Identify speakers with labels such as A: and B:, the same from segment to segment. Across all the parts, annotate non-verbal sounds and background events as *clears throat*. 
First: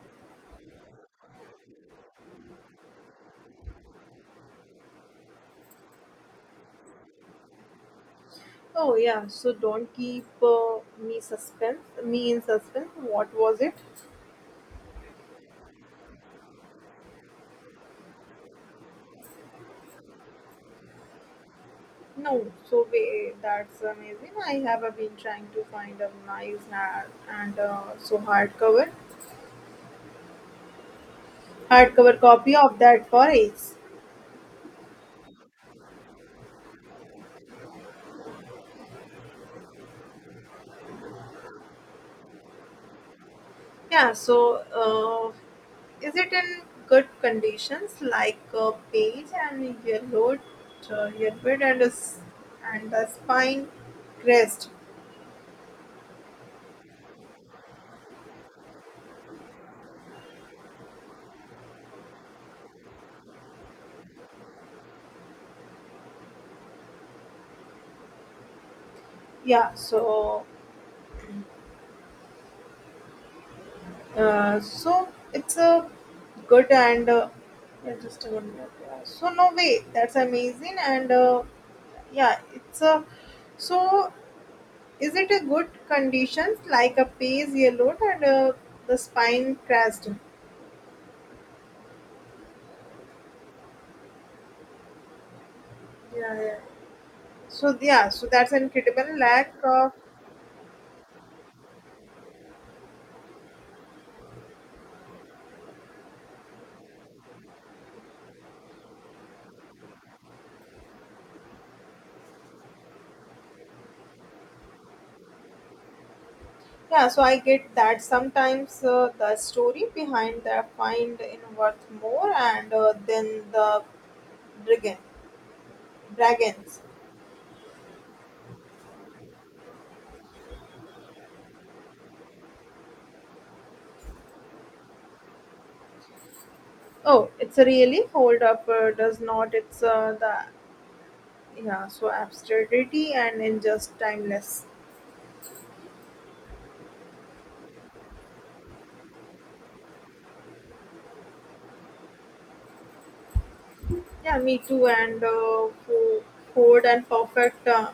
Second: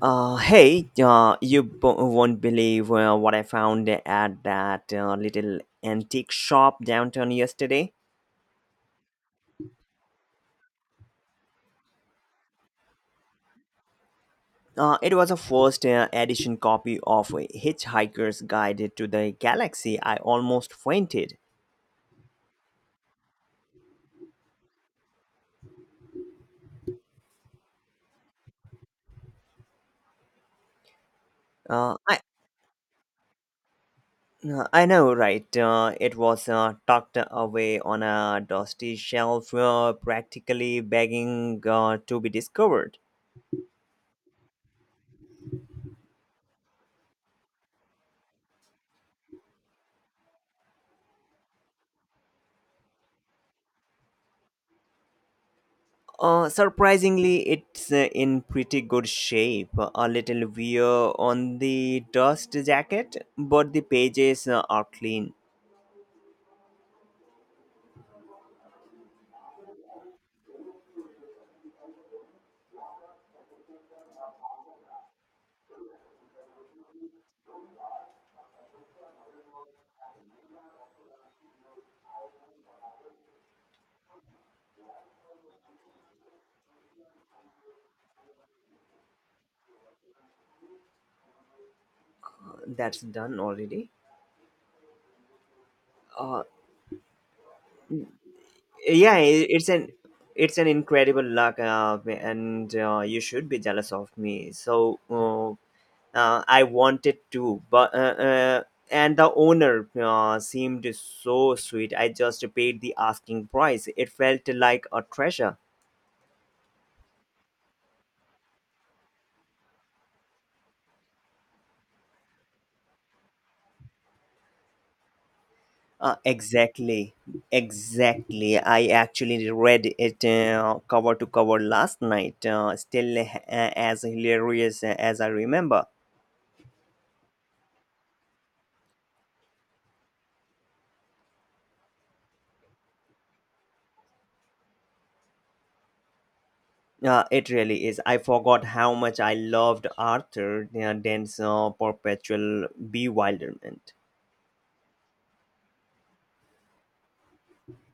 A: Hey, you won't believe what I found at that little antique shop downtown yesterday.
B: Oh yeah, so don't keep me suspense, me in suspense. What was it?
A: It was a first edition copy of Hitchhiker's Guide to the Galaxy. I almost fainted.
B: No, so wait, that's amazing. I have been trying to find a nice and so hardcover,
A: Uh, I
B: hardcover copy of that for ages.
A: I know, right? It was tucked away on a dusty shelf, practically begging to be discovered.
B: Yeah, so is it in good conditions, like a page and yellowed, yellowed and a s and the spine crest?
A: Surprisingly, it's in pretty good shape. A little wear on the dust jacket, but the pages are clean.
B: Yeah, so so it's a good and yeah, just a 1 minute. Yeah. So no way, that's amazing and yeah, it's a so is it a good conditions like a pays yellow and the spine crashed?
A: That's done already.
B: Yeah,
A: Uh,
B: yeah. So yeah, so that's an
A: yeah,
B: incredible lack of
A: it's an incredible luck, and you should be jealous of me. I wanted to, but and the owner seemed so sweet. I just paid the asking price. It felt like a treasure.
B: yeah. So I get that sometimes the story behind the find in worth more and then the dragon
A: Uh,
B: dragons.
A: exactly, exactly. I actually read it cover to cover last night. Still as hilarious as I remember.
B: Oh, it's a really hold up. Does not. It's the yeah so absurdity and in just timeless
A: It really is. I forgot how much I loved Arthur Dent's perpetual bewilderment.
B: yeah me too and forward and perfect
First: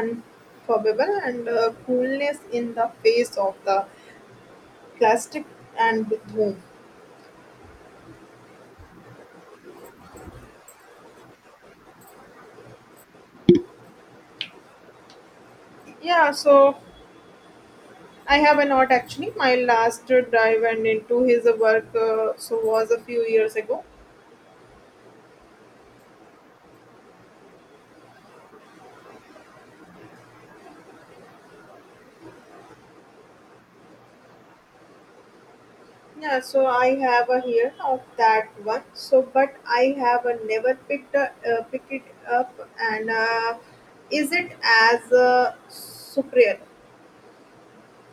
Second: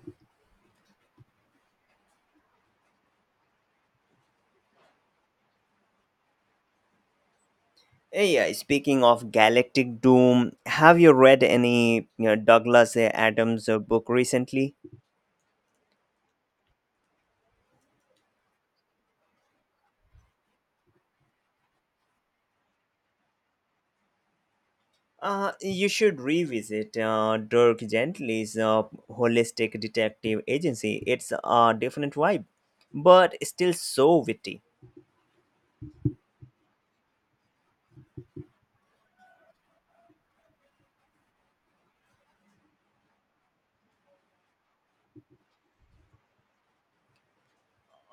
B: unforgivable and coolness in the face of the plastic and with whom
A: Yeah, speaking of galactic doom, have you read any Douglas Adams book recently?
B: yeah so I have a not actually my last dive and into his work so was a few years ago.
A: You should revisit Dirk Gently's Holistic Detective Agency. It's a different vibe, but still so witty.
B: Yeah, so I have a here of that one. So, but I have a never picked a, pick it up and is it as a superior?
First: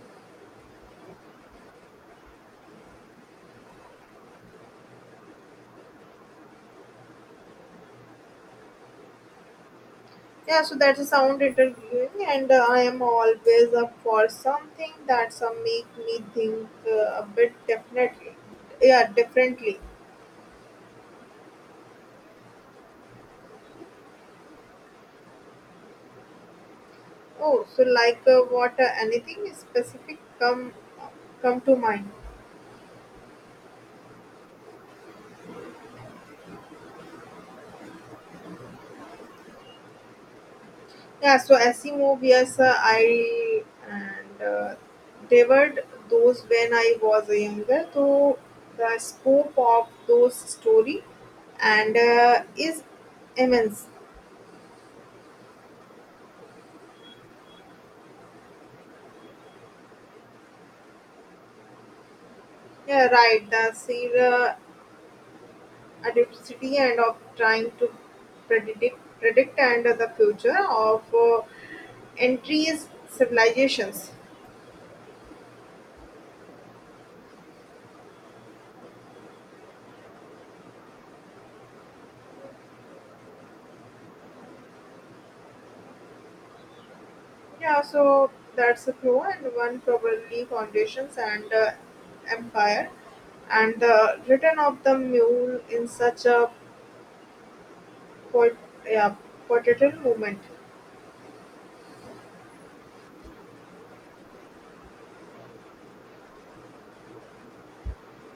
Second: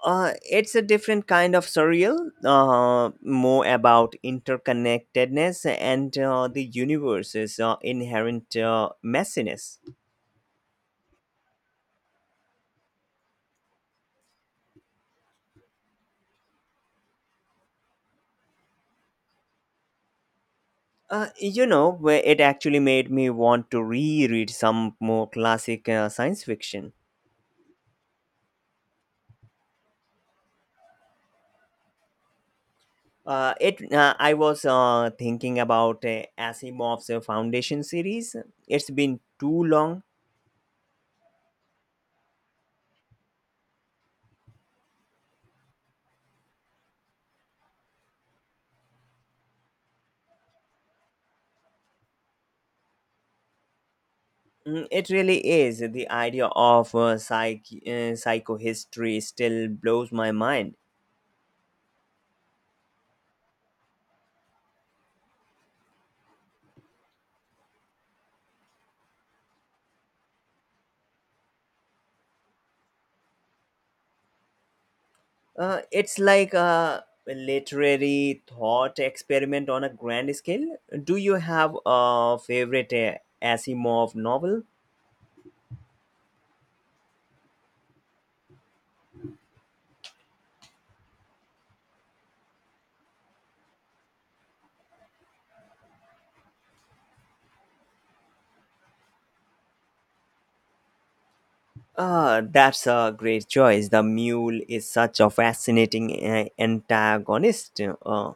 A: It's a different kind of surreal, more about interconnectedness and the universe's inherent messiness.
B: Yeah, so that's a sound interviewing, and I am always up for something that's make me think a bit definitely. Yeah, differently.
A: Where it actually made me want to reread some more classic science fiction.
B: Oh, so like what anything specific come to mind?
A: It I was thinking about Asimov's Foundation series. It's been too long.
B: Yeah, so Asimov, yes, I and devoured those when I was younger. So the scope of those story and is immense.
A: Mm, it really is. The idea of psychohistory still blows my mind.
B: Yeah, right. The sheer adversity and of trying to predict and the future of entries civilizations.
A: It's like a literary thought experiment on a grand scale. Do you have a favorite Asimov novel?
B: Yeah, so that's a pro and one probably foundations and empire and the return of the mule in such a pot, yeah, potential moment.
A: That's a great choice. The mule is such a fascinating antagonist. Uh,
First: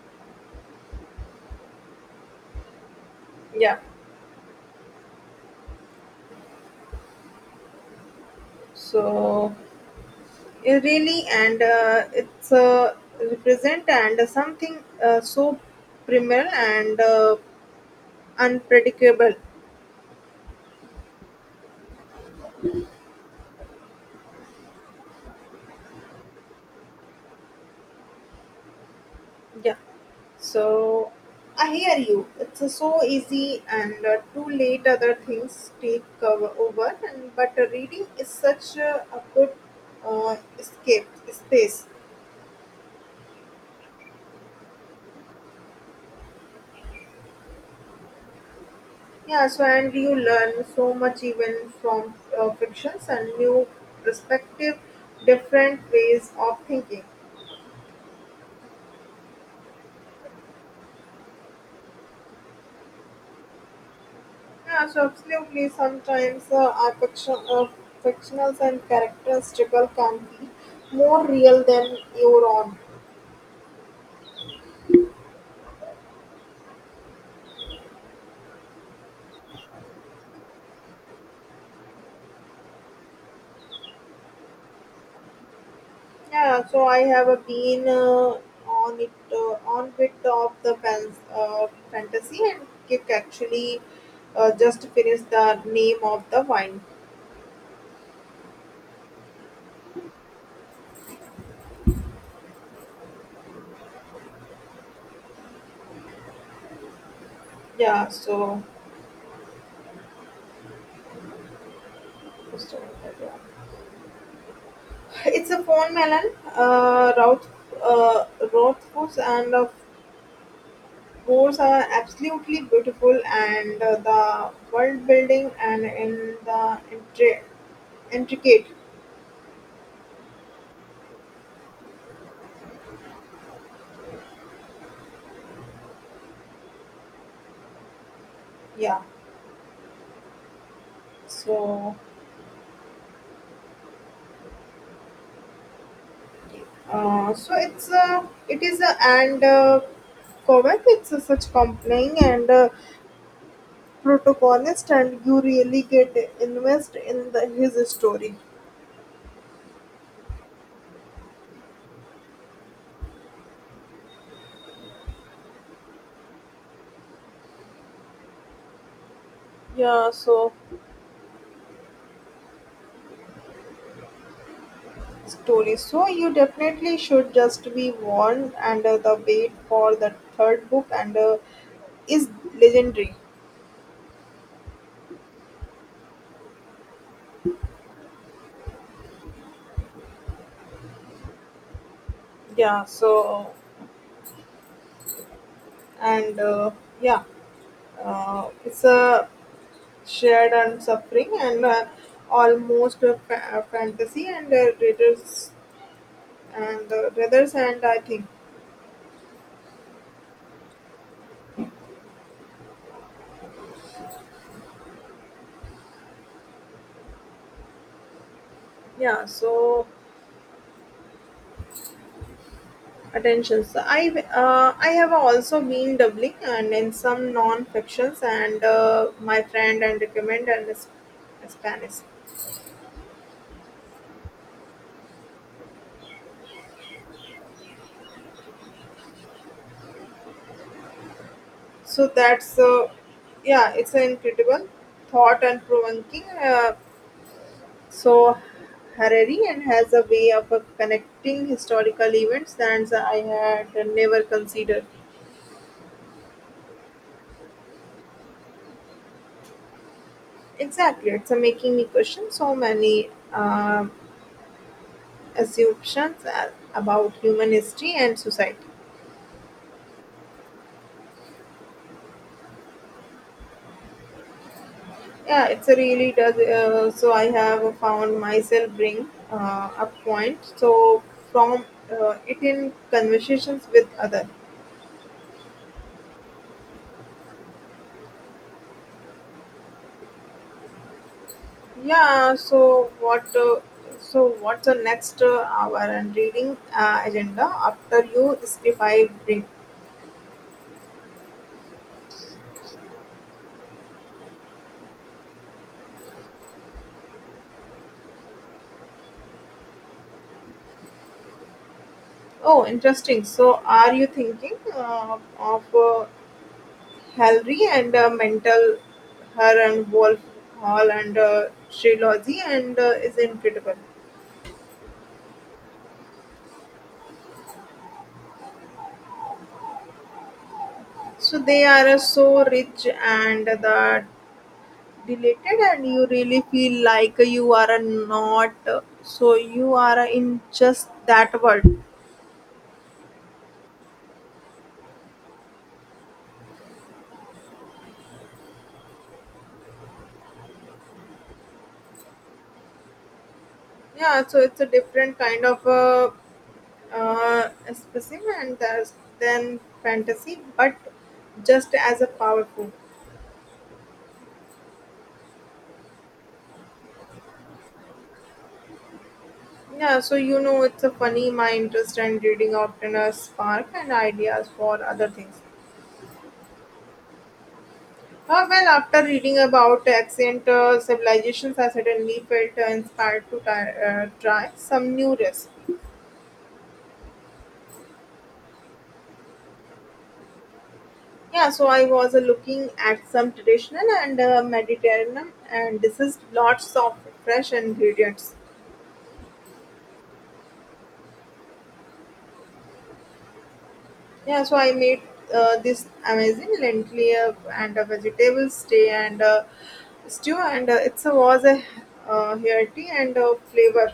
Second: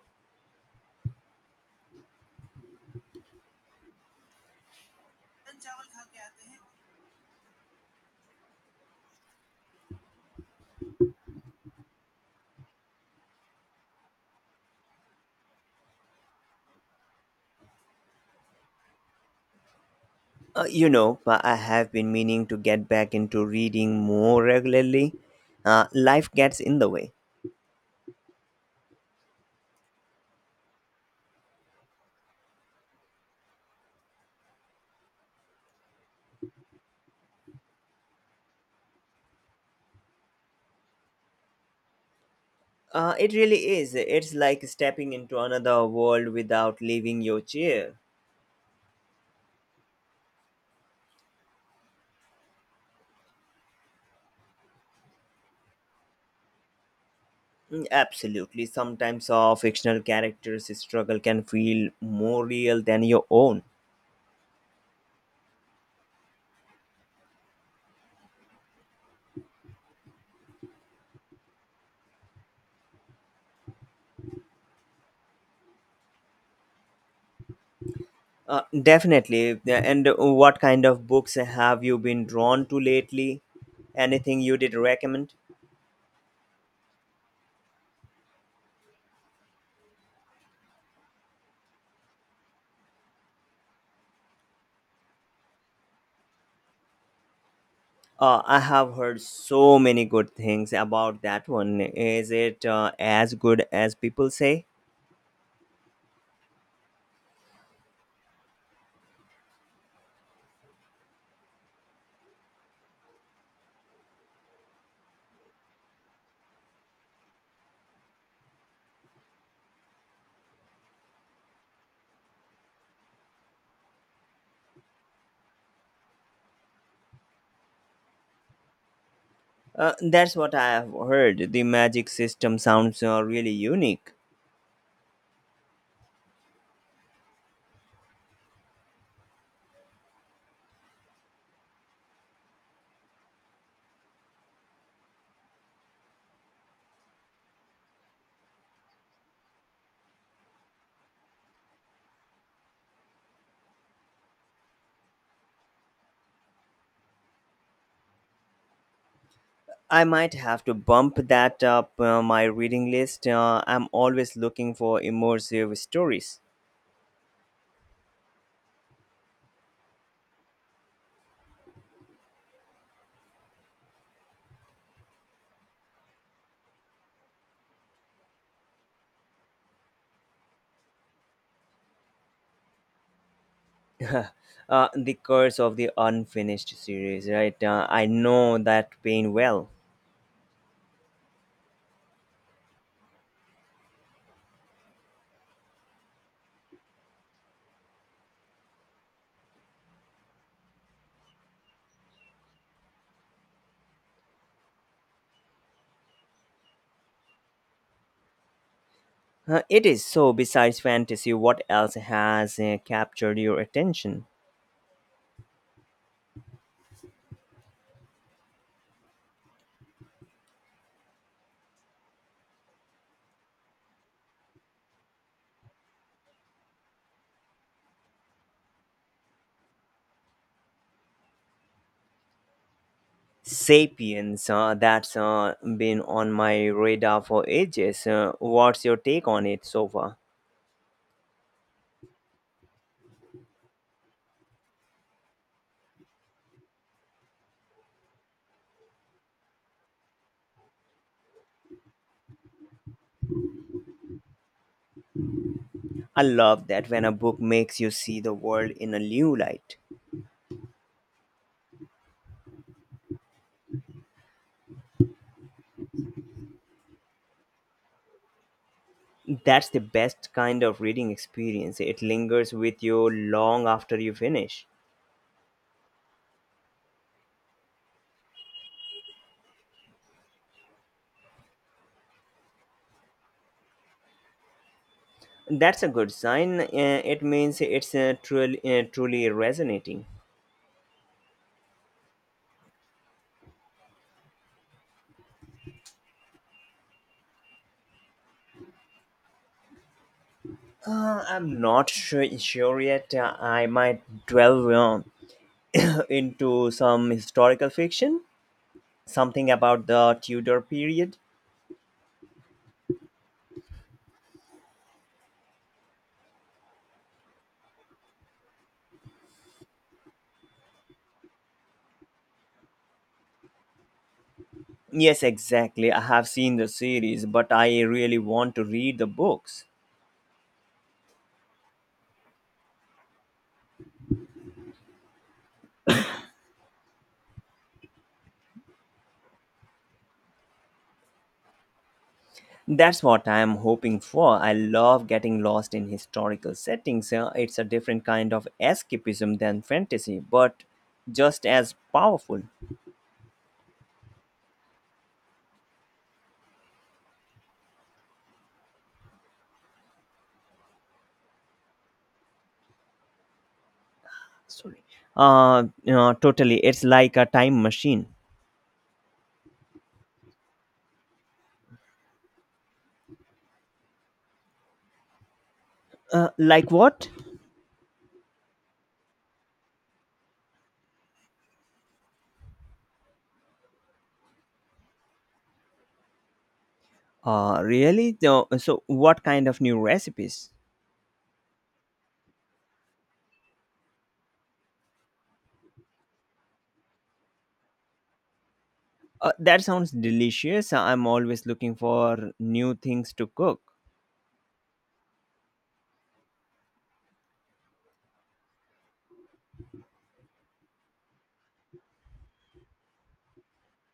B: Yeah, so it really and it's represent and something so primal and unpredictable.
A: I have been meaning to get back into reading more regularly. Life gets in the way.
B: Yeah. So I hear you. It's so easy, and too late other things take cover over. And but reading is such a good escape space.
A: It really is. It's like stepping into another world without leaving your chair.
B: Yeah. So and you learn so much even from fictions and new perspective, different ways of thinking.
A: Mm, absolutely. Sometimes our fictional characters' struggle can feel more real than your own.
B: Yeah. So absolutely. Sometimes our fiction, fictionals and characters struggle can be more real than your own.
A: Definitely. Yeah, and what kind of books have you been drawn to lately? Anything you did recommend?
B: Yeah, so I have been on it on bit of the fantasy and kick actually just finished the name of the wine.
A: I have heard so many good things about that one. Is it as good as people say?
B: Yeah, so just a minute, yeah. It's a phone melon, Roth, uh, Rothfuss, and of course are absolutely beautiful, and the world building and in the intricate.
A: That's what I have heard. The magic system sounds really unique.
B: Yeah, so. So it's it is and Kovac it's such compelling and protagonist and you really get invest in the, his story.
A: I might have to bump that up my reading list. I'm always looking for immersive stories.
B: Yeah so story so you definitely should just be warned and the wait for the third book and is legendary.
A: *laughs* The Curse of the Unfinished series, right? I know that pain well.
B: Yeah so and yeah it's a shared and suffering and almost a a fantasy and readers and the brothers and I think.
A: It is so, besides fantasy, what else has captured your attention?
B: Yeah so attention so I have also been doubling and in some non fictions and my friend and recommend and Spanish.
A: Sapiens, that's been on my radar for ages. What's your take on it so far?
B: So that's yeah it's an incredible thought and provoking so Harari and has a way of connecting historical events that I had never considered.
A: I love that when a book makes you see the world in a new light.
B: Exactly, it's making me question so many assumptions about human history and society.
A: That's the best kind of reading experience. It lingers with you long after you finish.
B: Yeah, it's a really does. So I have found myself bring a point. So from it in conversations with other.
A: That's a good sign. It means it's truly resonating.
B: Yeah. So what? So what's the next hour and reading agenda after you if I bring?
A: I'm not sure yet. I might delve *clears throat* into some historical fiction, something about the Tudor period?
B: Oh, interesting. So are you thinking of? Hallry and a mental her and Wolf Hall and a trilogy and is incredible.
A: Yes, exactly. I have seen the series, but I really want to read the books.
B: So they are so rich and the deleted and you really feel like you are not so you are in just that world.
A: That's what I am hoping for. I love getting lost in historical settings. It's a different kind of escapism than fantasy, but just as powerful.
B: Yeah, so it's a different kind of specimen than fantasy, but just as a powerful.
A: Sorry. Totally. It's like a time machine.
B: Yeah, so you know, it's a funny. My interest in reading often has spark and ideas for other things.
A: Like what?
B: Well, after reading about ancient civilizations, I suddenly felt inspired to try some new recipe.
A: Really? No, so, what kind of new recipes?
B: Yeah, so I was looking at some traditional and Mediterranean and this is lots of fresh ingredients.
A: That sounds delicious. I'm always looking for new things to cook.
B: Yeah, so I made this amazing lentil and a vegetable stew, and it was a hearty and flavor.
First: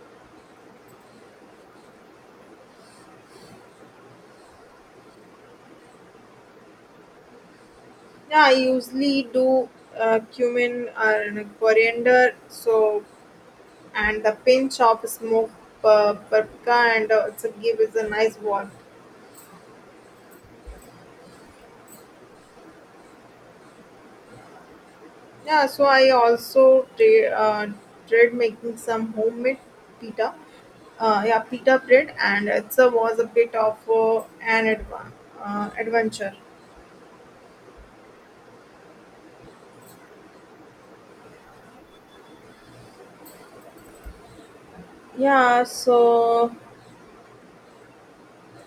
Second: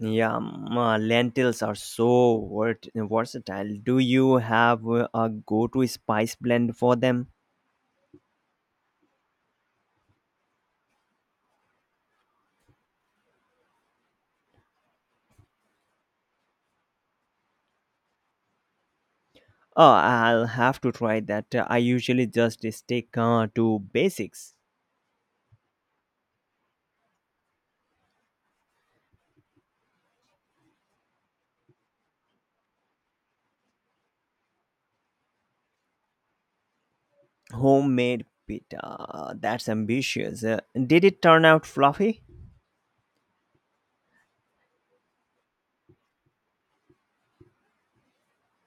A: Yeah, lentils are so versatile. Do you have a go to spice blend for them?
B: Yeah, I usually do cumin and coriander, so and the pinch of smoked paprika, and it's a give is a nice warmth.
A: Oh, I'll have to try that. I usually just stick to basics.
B: Yeah, so I also tried making some homemade pita. Yeah, pita bread, and it was a bit of an adventure.
A: Homemade pita. That's ambitious. Did it turn out fluffy?
B: Yeah, so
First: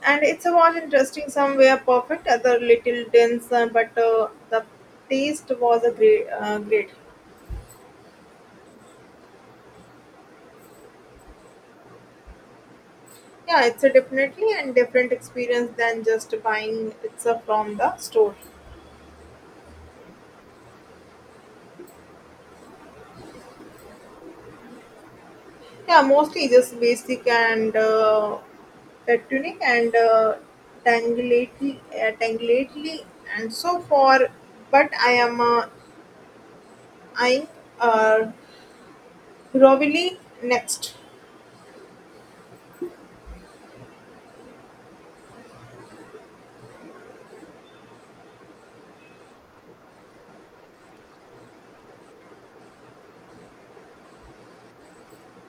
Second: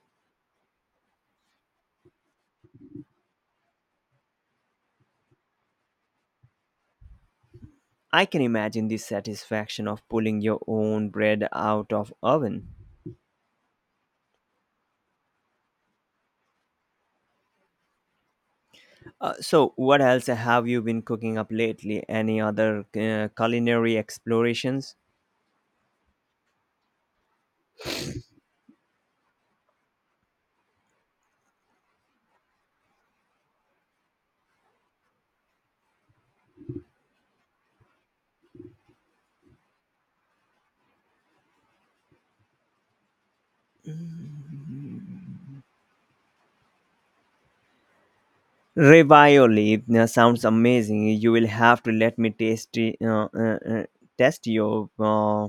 B: and it's a was interesting somewhere perfect, other little dense, but the taste was a great.
A: I can imagine the satisfaction of pulling your own bread out of oven.
B: Yeah, it's a definitely and different experience than just buying it's a from the store.
A: So, what else have you been cooking up lately? Any other culinary explorations?
B: Yeah, mostly just basic and tunic and tanglately, and so far. But I am I, uh, Rovilli next
A: Ravioli sounds amazing. You will have to let me taste it, test your uh,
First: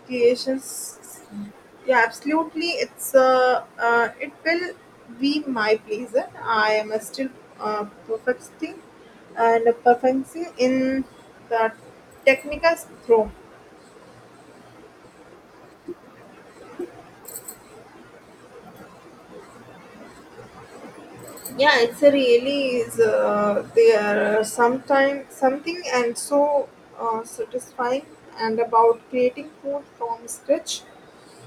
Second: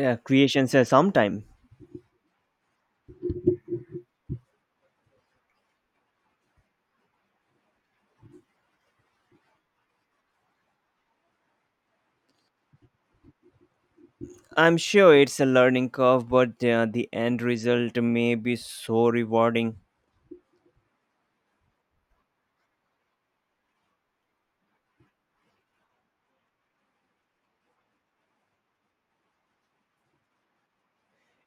A: uh, creations
B: creations.
A: sometime.
B: Yeah, absolutely. It's it will be my pleasure. I am still uh, perfecting perfecting in the technical room.
A: I'm sure it's a learning curve, but the end result may be so rewarding.
B: Yeah, it's a really is there are sometime something and so satisfying and about creating food from scratch.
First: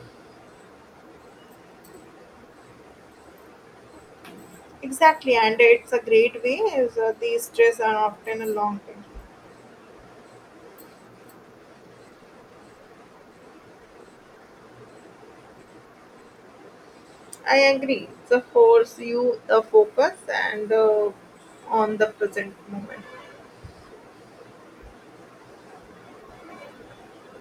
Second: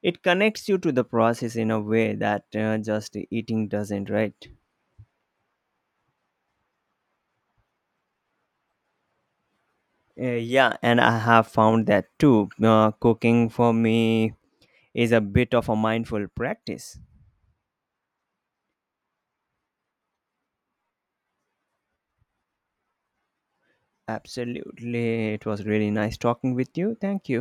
A: It connects you to the process in a way that just eating doesn't, right?
B: Exactly, and it's a great way. Is these stress are often a long thing.
A: Yeah, and I have found that too. Cooking for me is a bit of a mindful practice.
B: I agree. So force you the focus and on the present moment.
A: Absolutely. It was really nice talking with you. Thank you.